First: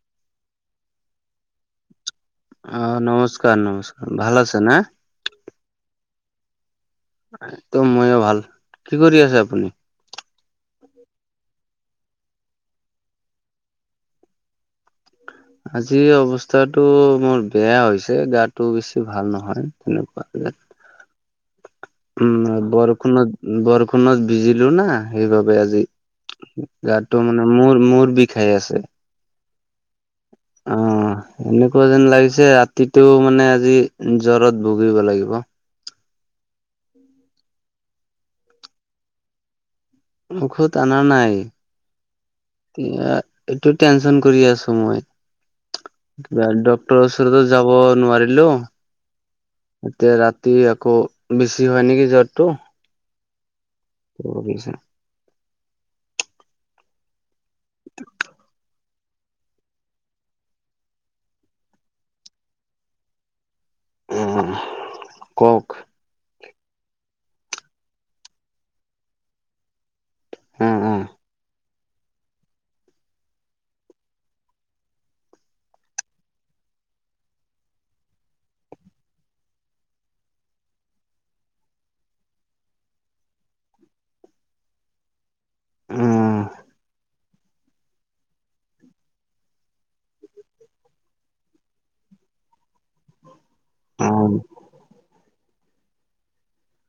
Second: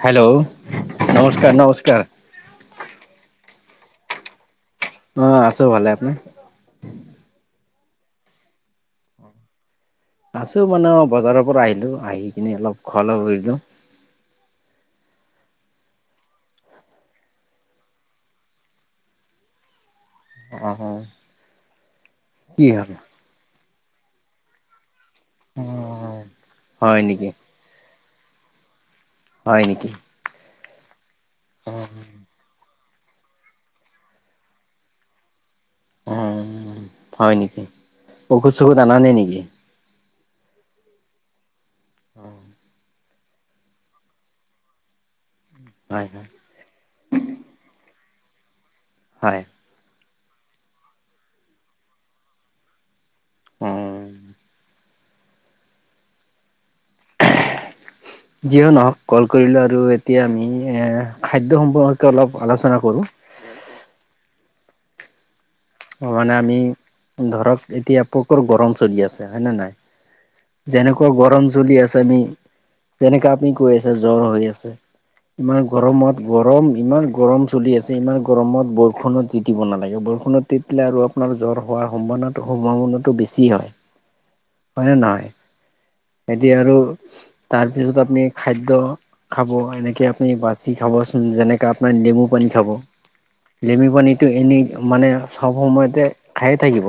Hello নমস্কাৰ নমস্কাৰ। অ', নমস্কাৰ নমস্কাৰ। ভাল আছে নে? অ', আছো ভালে। আপুনি? এইটো ময়ো ভাল। কি কৰি আছে আপুনি? আছোঁ মানে বজাৰৰ পৰা আহিলোঁ। আহি কিনে অলপ খোৱা-লোৱা কৰিলোঁ। আজি অৱস্থাটো মোৰ বেয়া হৈছে। গাতো বেছি ভাল নহয় তেনেকুৱা। অ অ কি উম। হ'ল বৰষুণত বৰষুণত ভিজিলো না। সেইবাবে অ আজি হয় গাতো নেকি মানে মূৰ মূৰ বিষাই আছে। হয় নেকি? অ', অ এনেকুৱা যেন লাগিছে ৰাতিটো মানে আজি জ্বৰত ভোগিব লাগিব। অ', হয় নেকি? ঔষধ-চৌষধ আনা নাই নেকি? ঔষধ অনা নাই। অ'। এ এইটো টেনচন কৰি আছো মই। হয় হয় কিবা ড ডক্তৰ ওচৰতো যাব নোৱাৰিলো। হয়। এতিয়া ৰাতি আকৌ বেছি হয় নেকি জ্বৰটো। অ'। [unintelligible] [inaudible] যিয়ে নহওক কল কৰিলোঁ আৰু। এতিয়া আমি এ খাদ্য সম্পৰ্কে অলপ আলোচনা কৰোঁ। উম, কওঁক। অ', মানে আমি ধৰক এতিয়া পোকৰ গৰম চলি আছে, হয়ে নে নাই? অ অ যেনেকুৱা গৰম চলি আছে আমি তেনেকা আপুনি কৈ আছে জ্বৰ হৈ আছে। ইমান গৰমত গৰম ইমান গৰম চলি আছে। ইমান গৰমত বৰষুণত তি তিব নালাগে। বৰষুণত তিতিলে আৰু আপোনাৰ জ্বৰ হোৱাৰ সম্ভানতা সম্ভাৱনাটো বেছি হয়। হয় নে নহয়? অ এতিয়া আৰু তাৰপিছত আপুনি খাদ্য খাব। এনেকে আপুনি বাচি খাবচোন। যেনেকাে আপোনাৰ নেমু পানী খাব। নেমু অ পানীটো এনে মানে চব সময়তে খায়ে থাকিব।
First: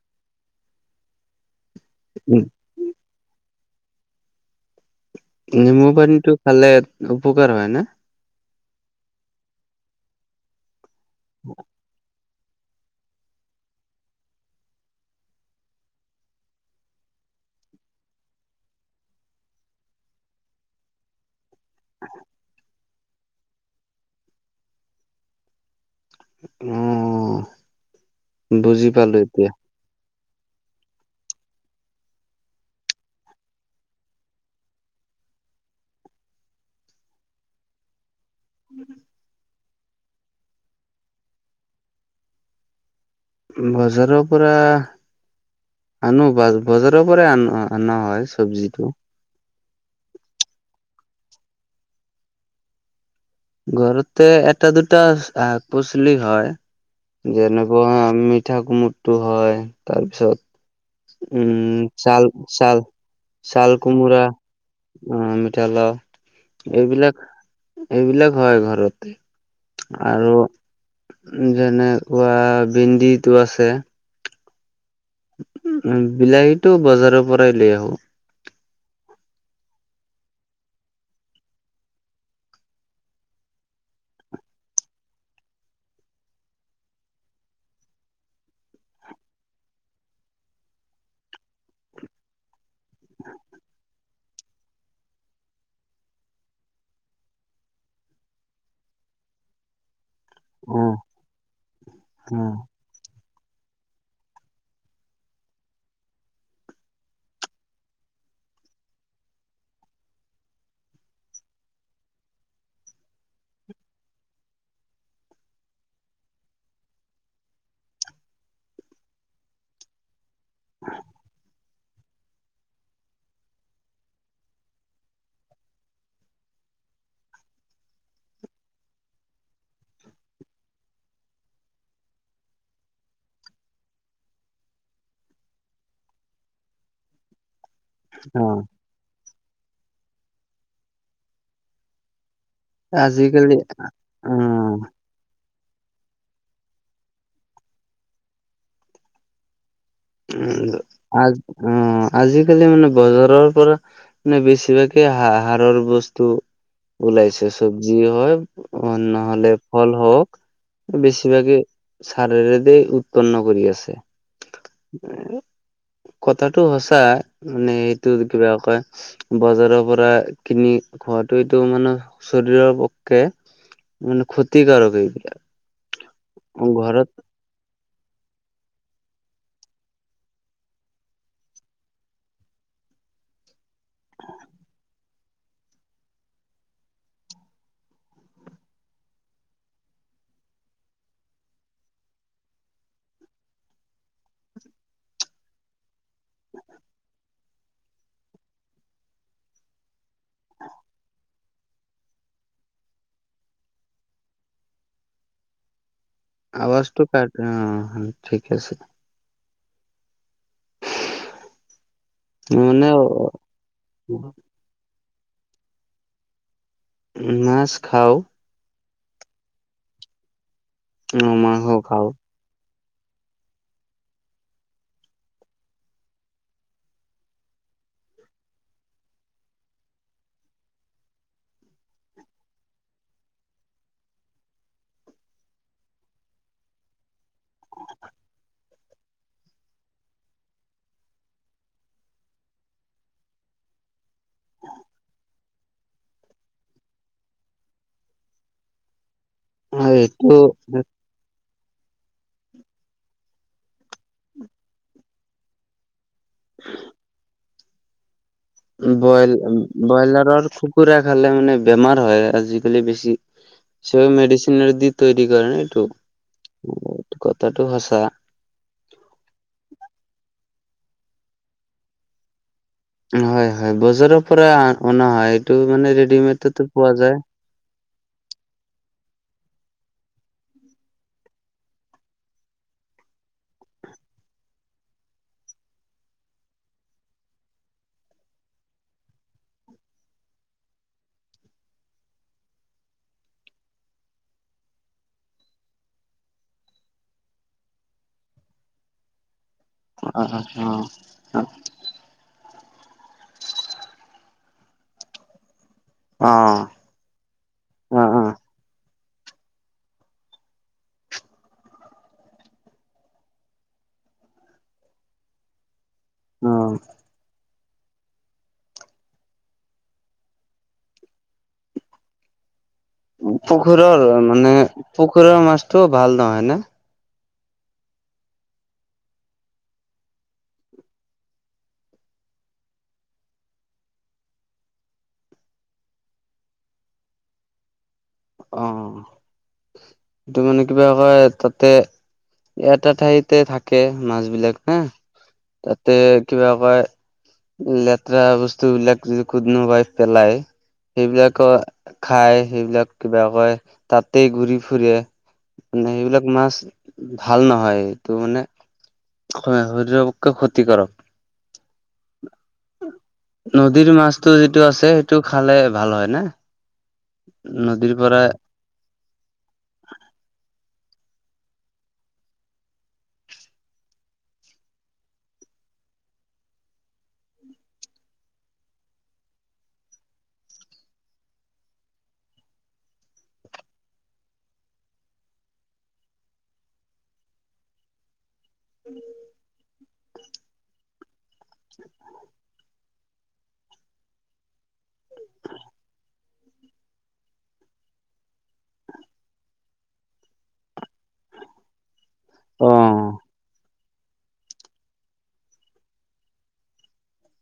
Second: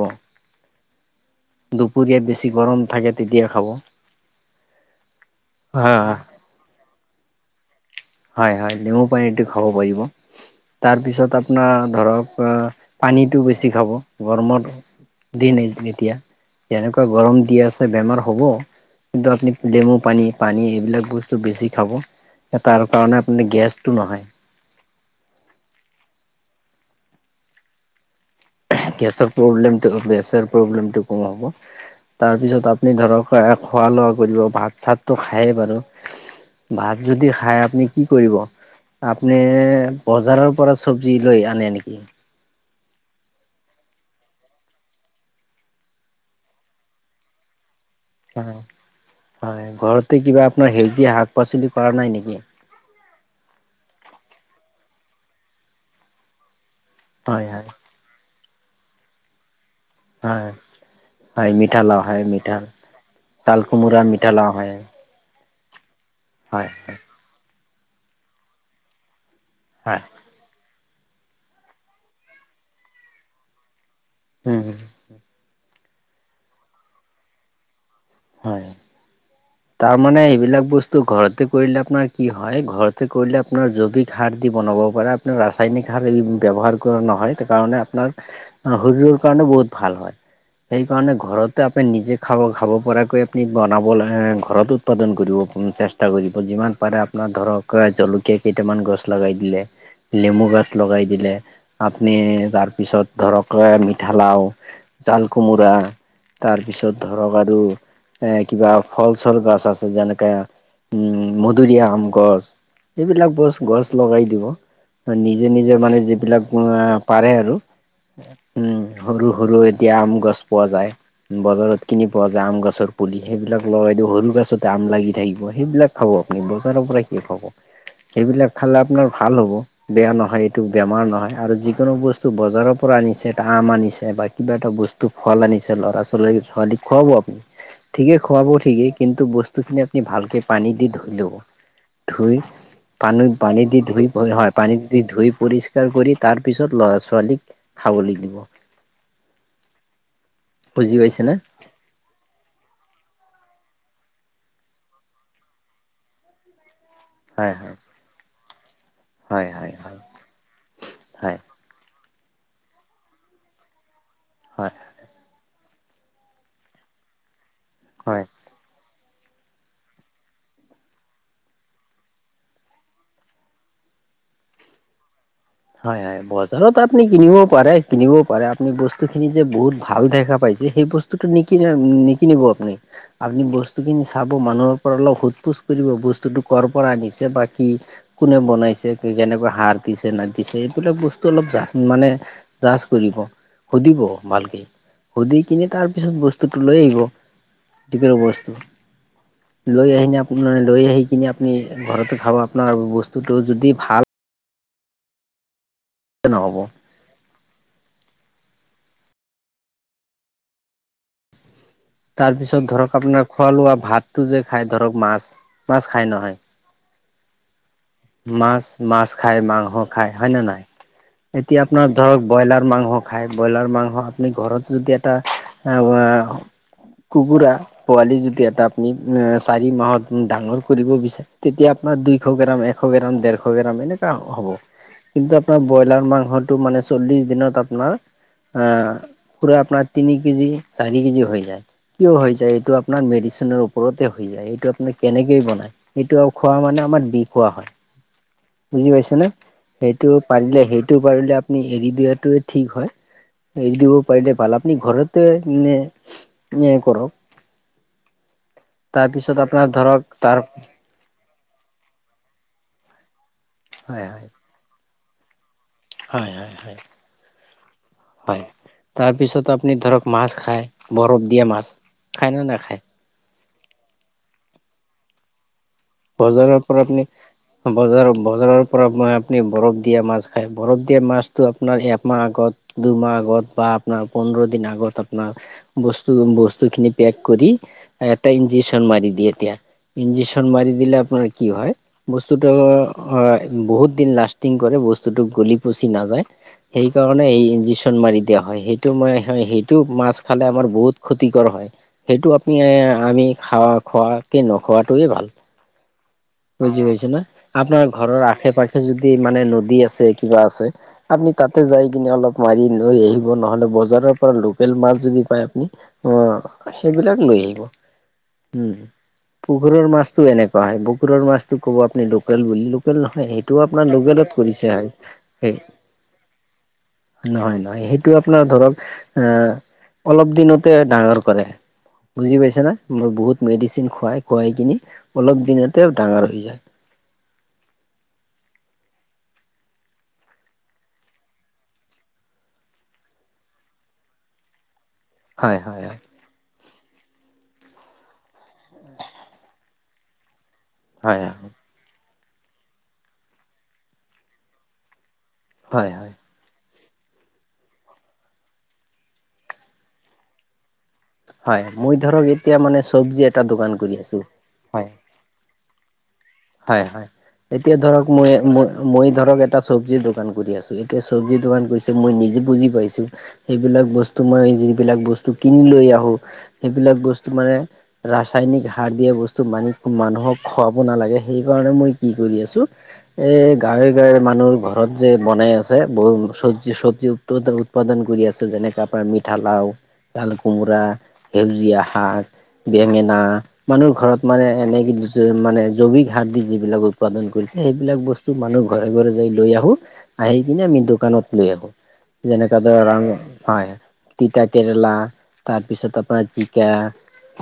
দুপৰীয়াত বেছি গৰম থাকে, তেতিয়াাই খাব। নেমু হয় পানীটো খালে উপকাৰ হয় না? হয় হয়। নেমু পানীটো খাব পাৰিব। তাৰ পিছত আপোনাৰ ধৰক পানীটো বেছি খাব। গৰমত দিন এতিয়া। যেনেকুৱা গৰম দি আছে বেমাৰ হ'ব। কিন্তু আপুনি নেমু পানী, পানী সেইবিলাক বস্তু বেছি খাব। তাৰ কাৰণে আপুনি গেছটো নহয়। অঁ। গেছৰ প্ৰব্লেমটো গেছৰ প্ৰব্লেমটো কমাব। তাৰপিছত আপুনি ধৰক খোৱা লোৱা কৰিব, ভাত চাতটো খায়েই বাৰু ভাত যদি খাই আপুনি কি কৰিব আপুনি বজাৰৰ পৰা চব্জি লৈ আনে নেকি? বজাৰৰ পৰা, আনো বজাৰৰ পৰাই আন অনা হয়। হয় চব্জিটো হয়, ঘৰতে কিবা আপোনাৰ সেউজীয়া শাক-পাচলি কৰা নাই নেকি? ঘৰতে এটা দুটা শাক পাচলি হয় হয় হয় যেনেকুৱা আমি পিঠা কোমোৰাটো হয় তাৰ হয় পিছত হয় মিঠা উম লাও হয় ছাল মিঠা ছাল চাল ছাল কোমোৰা মিঠা লাও হয় অ', মিঠালাও, হয় এইবিলাক এইবিলাক হয় ঘৰতে। হয় আৰু যেনেকুৱা ভেনদিটো আছে হুম। উ, বিলাহীটো বজাৰৰ পৰাই লৈ আহো। হয়। তাৰ মানে এইবিলাক বস্তু ঘৰতে কৰিলে আপোনাৰ কি হয়, ঘৰতে কৰিলে আপোনাৰ জৈৱিক সাৰ দি বনাব পাৰে আপোনাৰ ৰাসায়নিক সাৰ ব্যৱহাৰ কৰা নহয় সেইকাৰণে আপোনাৰ শৰীৰৰ কাৰণে বহুত ভাল হয়, সেই কাৰণে ঘৰতে আপুনি নিজে খাব খাব পৰা আপুনি বনাবলৈ ঘৰত উৎপাদন কৰিব, চেষ্টা কৰিব যিমান পাৰে আপোনাৰ ধৰক জলকীয়া [inaudible] কেইটামান গছ লগাই দিলে লেমু গছ অ লগাই দিলে, আপুনি তাৰপিছত ধৰক মিঠালাও, জাল কোমোৰা, তাৰপিছত ধৰক আৰু এ কিবা ফলচল গছ আছে, যেনেকে উম, মধুৰী, আম গছ এইবিলাক বছ, গছ লগাই দিব নিজে নিজে মানে যিবিলাক পাৰে আৰু উম সৰু সৰু এতিয়া আম গছ পোৱা যায়, বজাৰত কিনি পোৱা যায় আম গছৰ পুলি সেইবিলাক লগাই দিব, সৰু গছতে আম লাগি থাকিব, সেইবিলাক খাব আপুনি, বজাৰৰ পৰা কিয় খাব? সেইবিলাক খালে আপোনাৰ ভাল হ'ব। বেয়া নহয় এইটো বেমাৰ নহয়, আৰু যিকোনো বস্তু বজাৰৰ পৰা আনিছে, এটা আম আনিছে বা কিবা এটা বস্তু টো ফল আনিছে ল'ৰা ছোৱালীক ছোৱালী খুৱাব আপুনি। ঠিকেই খুৱাব অ ঠিকেই কিন্তু, বস্তুখিনি আপুনি ভালকে পানী দি ধুই ল'ব ধুই পানীত আজিকালি পানী দি ধুই হয় পানী উম দি দি ধুই পৰি কৰি, তাৰপিছত ল'ৰা ছোৱালীক খাবলৈ দিব। উম, বুজি আ পাইছেনে? আজিকালি মানে বজাৰৰ পৰা নানে বেছিভাগেই হাৰ হাৰৰ বস্তু ওলাইছে হয় হয় চব্জি হয়ক, অ', হয় নহ'লে হয় ফল হয় হওক হয় বেছিভাগে চাৰদ উৎপন্ন কৰি আছে। হয়। কথাটো সচাঁ, মানে হয় সেইটো কিবা কয় বজাৰৰ পৰা কিনি খোৱাটোৱেটো মানে শৰীৰৰ পক্ষে মানে ক্ষতিকাৰক এইবিলাক। হয় হয়, বজাৰত আপুনি ঘৰত কিনিব পাৰে কিনিবও পাৰে আপুনি বস্তুখিনি যে বহুত ভাল দেখা পাইছে, সেই বস্তুটো নিকিনিব আপুনি। আপুনি বস্তুখিনি চাব মানুহৰ পৰা অলপ সোধ পোছ কৰিব বস্তুটো কৰ' পৰা আনিছে বা কি কোনে বনাইছে, কোন কেনেকুৱা সাৰ দিছে না এইবিলাক বস্তু অলপ জা মানে জাজ কৰিব সুধিব ভালকৈ সুধি কিনে তাৰপিছত বস্তুটো লৈ আহিব, যিখিনি বস্তু লৈ আহনে, লৈ আহি কিনে আপুনি খাব আপোনাৰ বস্তুটো যদি ভাল নহ'ব আৱাজটো কাট অ', ঠিক আছে। তাৰপিছত মানে ধৰক আপোনাৰ খোৱা লোৱা ভাতটো যে খাই ধৰক মাছ, মাছ খাই নহয় মাছ খাওঁ। মাছ-মাছ খাই, মাংস খায় হয়নে নাই, অ এতিয়া মাংস আপোনাৰ খাও ধৰক ব্ৰইলাৰ মাংস খায়, ব্ৰইলাৰ মাংস আপুনি ঘৰত যদি এটা কুকুৰা, পোৱালি যদি এটা আপুনি চাৰি মাহত ডাঙৰ কৰিব বিচাৰ তেতিয়া আপোনাৰ দুইশ গ্ৰাম, এশ গ্ৰাম, দেৰশ গ্ৰাম এনেকুৱা হ'ব। কিন্তু আপোনাৰ ব্ৰইলাৰ মাংসটো, মানে চল্লিশ দিনত আপোনাৰ আহ পুৰা আপোনাৰ তিনি কেজি, চাৰি কেজি হৈ যায়। কিয় হৈ যায়, এই আপোনাৰ মেডিচিনৰ ওপৰতে হৈ যায়, এইটো আপুনাৰ কেনেকে বনায়। এইটো খোৱা মানে, আমাৰ বিষ খোৱা হয়। বুজি পাইছানে, সেইটো এইটো পাৰিলে সেইটো পাৰিলে আপুনি এৰি দিয়টোে ঠিক হয়, এৰি দিব পাৰিলে ভাল আপুনি ঘৰতে নে [unintelligible] তাৰপিছত আপোনাৰ ধৰক তাৰ বইল-ব্ৰইলাৰৰ খুব খোৰা খালে মানে বেমাৰ হয় আজিকালি বেছি, হয় চব [unintelligible] হয় দি তৈয়াৰি কৰে নহ, হয় হয় হয় এইটো কথাটো সচা। হয় তাৰপিছত আপুনি ধৰক মাছ খায়, বৰফ দিয়া মাছ খায়নে নাখায়? হয়, হয়, বজাৰৰ পৰা অনা হয় এইটো মানে বজাৰৰ ৰেডিমেডতো পৰা পোৱা আপুনি যায়। বজাৰ বজাৰৰ পৰা মই আপুনি বৰফ দিয়া মাছ খাই, বৰফ দিয়া মাছটো আপোনাৰ একমাহ আগত দুমাহ আগত বা আপোনাৰ পোন্ধৰ দিন আগত আপোনাৰ বস্তু-বস্তুখিনি পেক কৰি এটা ইন্জেকচন মাৰি দিয়ে এতিয়া। ইঞ্জেক্যন মাৰি দিলে আপোনাৰ কি হয় বস্তুটো বহুত দিন লাষ্টিং কৰে, বস্তুটো গলি পচি নাযায়। সেইকাৰণে এই ইঞ্জেক্যন মাৰি দিয়া হয়, সেইটো ম সেই টো মাছ অ', খালে আমাৰ বহুত অ', ক্ষতিকৰ হয়। সেইটো আপুনি, আমি খাৱা খোৱাকে নোখোৱাটোৱে ভাল। অ'। [unintelligible] না আপোনাৰ অ', ঘৰৰ অ', আশে পাশে যদি মানে নদী আছে, কিবা আছে আপুনি তাতে যাই কিনে অলপ মাৰি লৈ আহিব, নহলে বজাৰৰ পৰা লোকেল মাছ যদি পায় আপুনি অ', সেইবিলাক লৈ আহিব। উম, পুখুৰীৰ মাছটো এনেকুৱা হয়। পুখুৰীৰ মাছটো ক'ব, আপুনি লোকেল বুলি নহয়, সেইটোও পুখুৰৰ আপোনাৰ লোকেলত মানে কৰিছে হয় পুখুৰৰ সেই মাছটো ভাল নহয় নে? নহয়, নহয়, সেইটো আপোনাৰ ধৰক আহ অলপ দিনতে ডাঙৰ কৰে। বুজি পাইছে নে, মই বহুত মেডিচিন খুৱাই খোৱাই কিনি অলপ দিনতে ডাঙৰ হৈ যায়। অ', সিটো মানে কিবা কয়, তাতে এটা ঠাইতে থাকে মাছ বিলাক হা, হয় হয় তাতে হয় কিবা [unintelligible] লেতেৰা বস্তু বিলাক যদি কোনোবাই পেলাই হয় সেইবিলাকো খাই, সেইবিলাক কিবা কয় তাতেই ঘূৰি ফুৰে। হয় মানে হয়। সেইবিলাক মাছ ভাল নহয়, এইটো মানে শৰীৰৰ পক্ষে ক্ষতি কাৰক। হয়, মই ধৰক এতিয়া মানে চব্জি এটা দোকান কৰি আছো। টো আছে, সেইটো খালে ভাল হয়না? হয়, হয়, এতিয়া ধৰক মই মই-মই ধৰক এটা চব্জিৰ দোকান কৰি আছো, এতিয়া চব্জিৰ দোকান কৰিছে মই নিজে বুজি পাইছো। সেইবিলাক বস্তু, মই যিবিলাক বস্তু কিনি লৈ আহোঁ। সেইবিলাক বস্তু মানে, ৰাসায়নিক সাৰ দিয়া বস্তু মানি মানুহক খোৱাব নালাগে। সেইকাৰণে মই কি কৰি আছোঁ এই গাঁৱে-গাঁৱে মানুহৰ ঘৰত যে বনাই আছে, বহুত চব্জি চব্জি উৎপাদন কৰি আছে, যেনেকা আপোনাৰ মিঠালাও, জাল কোমোৰা সেউজীয়া শাক, বেঙেনা মানুহৰ ঘৰত মানে এনে মানে জৈৱিক সাৰ দি যিবিলাক উৎপাদন কৰিছে, সেইবিলাক বস্তু মানুহ ঘৰে ঘৰে যায় লৈ আহোঁ। আহি কিনে আমি দোকানত লৈ আহো যেনেকুৱা অ', ধৰা ৰং, হয় তিতা কেৰেলা তাৰপিছত আপোনাৰ জিকা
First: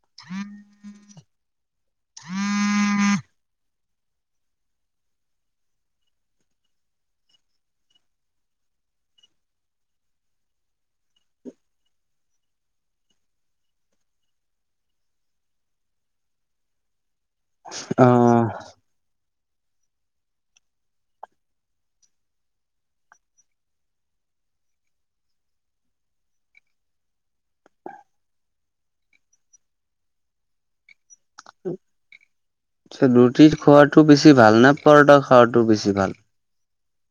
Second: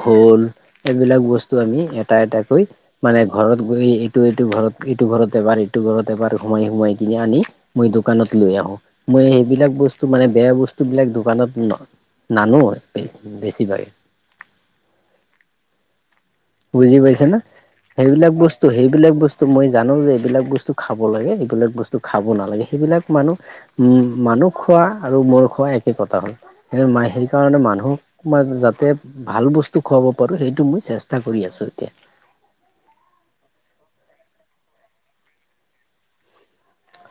ভোল এইবিলাক বস্তু আমি এটা এটাকৈ মানে ঘৰত গৈ এইটো এইটো ঘৰত এইটো ঘৰত এবাৰ এইটো ঘৰত এবাৰ সোমাই সোমাই কিনি আনি মই দোকানত লৈ আহো, মই সেইবিলাক বস্তু মানে বেয়া বস্তু বিলাক দোকানত-া নানো এ-বেছিভাগেই। বুজি পাইছে না, সেইবিলাক অ', বস্তু তো সেইবিলাক বস্তু মই জানো যে এইবিলাক বস্তু খাব লাগে এইবিলাক বস্তু খাব নালাগে সেইবিলাক মানুহ উম, মানুহ খোৱা আৰু মোৰ খোৱা একে কথা হ'ল। সে মা সেইকাৰণে মানুহক মই যাতে ভাল বস্তু খুৱাব পাৰোঁ সেইটো মই চেষ্টা চেষ্টা কৰি আছোঁ এতিয়া। ৰুটি খোৱাটো বেছি ভাল নে পৰঠা খাৱাতটো বেছি ভাল?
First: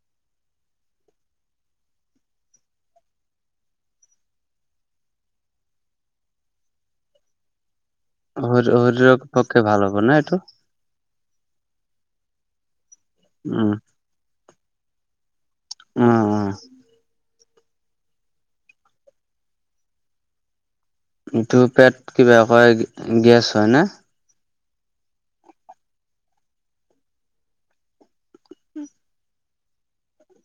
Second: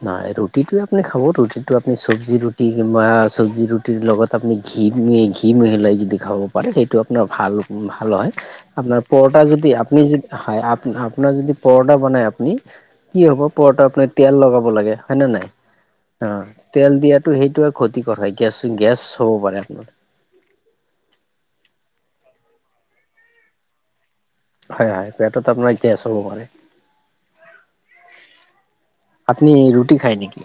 নাই ৰুটিটো আপুনি খাব, ৰুটিটো আপুনি চব্জি ৰুটিা চব্জি ৰুটিৰ লগত আপুনি ঘি ম ঘি মিহলাই যদি খাব পাৰে সেইটো আপোনাৰ ভাল। ভাল হয়, আপোনাৰ শৰীৰৰ পৰঠা পক্ষে যদি ভাল হ'ব আপুনি না এইটো যদি হয় আপ আপোনাৰ যদি পৰঠা বনাই আপুনি কি হ'ব উম, পৰঠা আপোনাৰ তেল লগাব লাগে হয় নে নাই উম, অ', উম। তেল দিয়াতো সেইটো আৰু ক্ষতিকৰ হয়, গেছ গেছ হ'ব পাৰে আপোনাৰ। এইটো পেট কিবা কয় গেছ হয় নে। হয় হয়, পেটত আপোনাৰ গেছ হ'ব পাৰে। উম [unintelligible] আপুনি ৰুটি খায় নেকি?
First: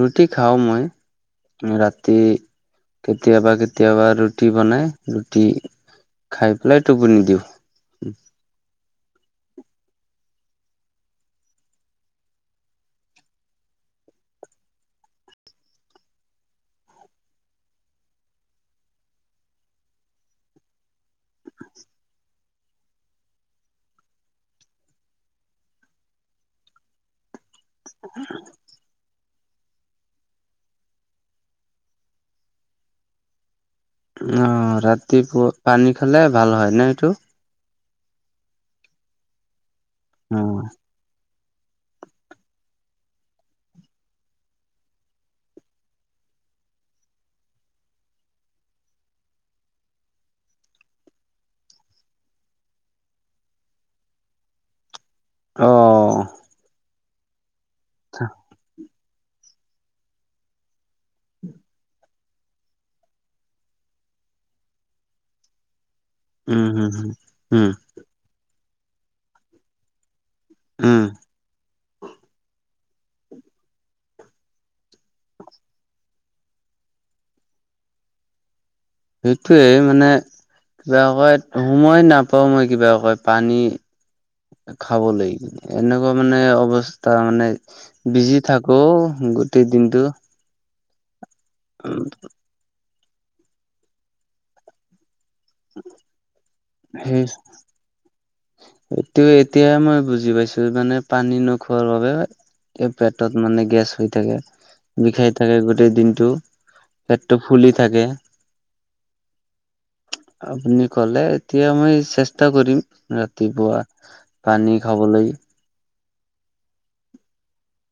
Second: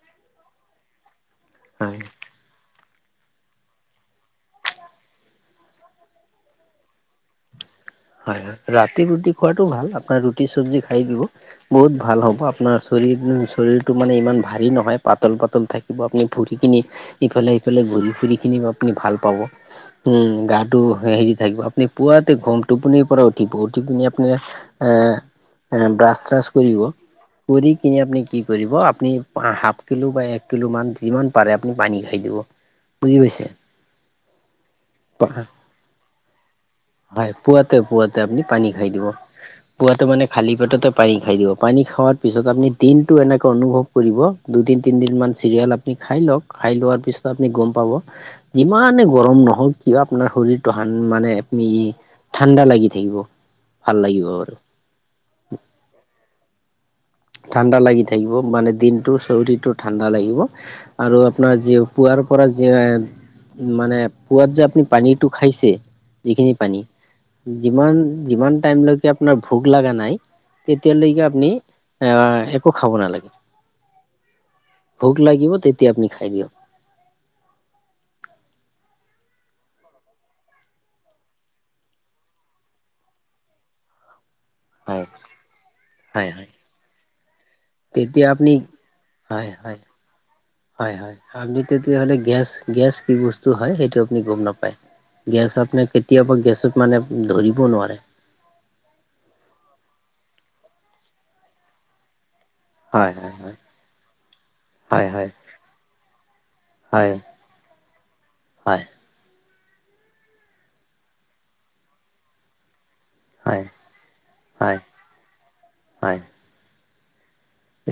ৰুটি খাওঁ মই, হয় ৰাতি কেতিয়াবা কেতিয়াবা ৰুটি বনাই ৰুটি খাই পেলাই টোপনি দিওঁ। হয় হয়, ৰাতি ৰুটি খোৱাটো ভাল আপোনাৰ ৰুটি চবজি খাই দিব। বহুত ভাল হ'ব আপোনাৰ শৰীৰ-শৰীৰটো মানে ইমান ভাৰী নহয় পাতল পাতল থাকে কিব আপুনি ফুৰি কিনি ইফালে সফালে ঘূৰি ফুৰি কিনি আপুনি ভাল পাব। উম, গাটো হেৰি থাকিব আপুনি পুৱাতে ঘম টোপনিৰ পৰা উঠিব উঠি পিনি আপুনি ব্ৰাছ চ্ৰাছ কৰিব কৰি কিনে আপুনি কি কৰিব আপুনি হাফ কিলো বা এক কিলোমান যিমান পাৰে আপুনি পানী খাই দিব। বুজি পাইছে। অ', ৰাতিপুৱা পানী খালে ভাল হয় নটো হয় পুৱাতে পুৱা আপুনি পানী খাই দিব, পুৱা মানে খালি পেটতে পানী খাই দিব। পানী খোৱাৰ পিছত আপুনি দিনটো এনেকৈ অনুভৱ কৰিব দুদিন তিনিদিনমান চিৰিয়েল আপুনি খাই লওক। খাই লোৱাৰ পিছত আপুনি গম পাব। যিমানে গৰম নহওক কিয় আপোনাৰ শৰীৰটো সান মানে ই ঠাণ্ডা লাগি থাকিব ভাল লাগিব বাৰু। অ'। অ'। ঠাণ্ডা লাগি থাকিব মানে দিনটো চৰ্দিটো ঠাণ্ডা লাগিব আৰু আপোনাৰ যি পুৱাৰ পৰা যে মানে পোৱাত যে আপুনি পানীটো খাইছে যিখিনি উম, পানী হম, হম, উম, যিমান-যিমান টাইমলৈকে আপোনাৰ ভোক লগা নাই উম, তেতিয়ালৈকে আপুনি এ-একো খাব নালাগে ভোক লাগিব তেতিয়া আপুনি খাই দিয়ক। সেইটোৱে মানে কিবা আকয় সময় নাপাওঁ মই কিবা কয় পানী খাব লাগিব এনেকুৱা হয় মানে হয় অৱস্থা মানে তেতিয়া বিজি আপুনি থাকো গোটেই দিনটো। হয় হয়, আপনি তেতিয়াহ'লে গেছ-গেছ কি বস্তু হয় সেইটো আপুনি গম নাপায়। গেছ আপোনাৰ কেতিয়াবা গেছত মানে ধৰিব নোৱাৰে। সেইটো এতিয়াই মই বুজি পাইছো মানে পানী নোখোৱাৰ বাবে এই পেটত মানে গেছ হৈ থাকে, হয় হয় বিষাই থাকে গোটেই দিনটো। হয় পেটটো ফুলি থাকে। হয় আপুনি ক'লে, এতিয়া মই চেষ্টা কৰিম ৰাত হয় ৰাতিপুৱা পানী হয় খাবলৈ। হয়।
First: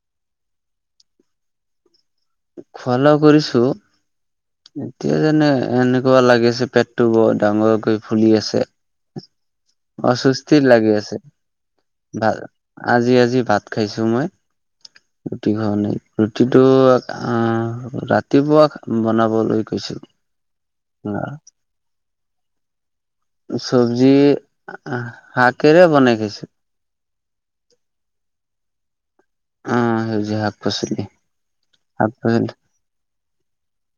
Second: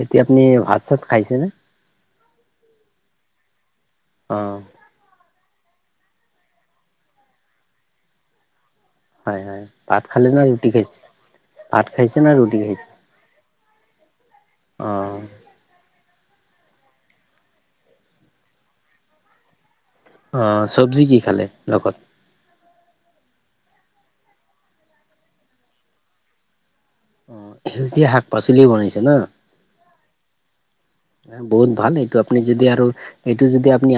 এতিয়া আপুনি ভাত চাত খাইছেনে? খোৱা লোৱা কৰিছো। অ'। এতিয়া যেনে এনেকুৱা লাগিছে, পেটটো বৰ ডাঙৰকৈ ফুলি আছে। হয় হয় ভাত খালে না অস্বস্তিৰ ৰুটি লাগি খাইছে? আছে। ভাত খাইছে না ভাত, ৰুটি খাইছে? আজি-আজি ভাত খাইছো মই। অ'। ৰুটি খোৱা নাই, ৰুটিটো আহ ৰাতিপুৱা বনাবলৈ গৈছিল। অ', চব্জি কি খালে লগত? চব্জি, শাকেৰে বনাই খাইছো। অ', সেউজীয়া শাক-পাচলিয়ে বনাইছে নহ? অ সেউজীয়া শাক পাচলি বহুত ভাল, শাক এইটো আপুনি পাচলি যদি আৰু এইটো যদি আপুনি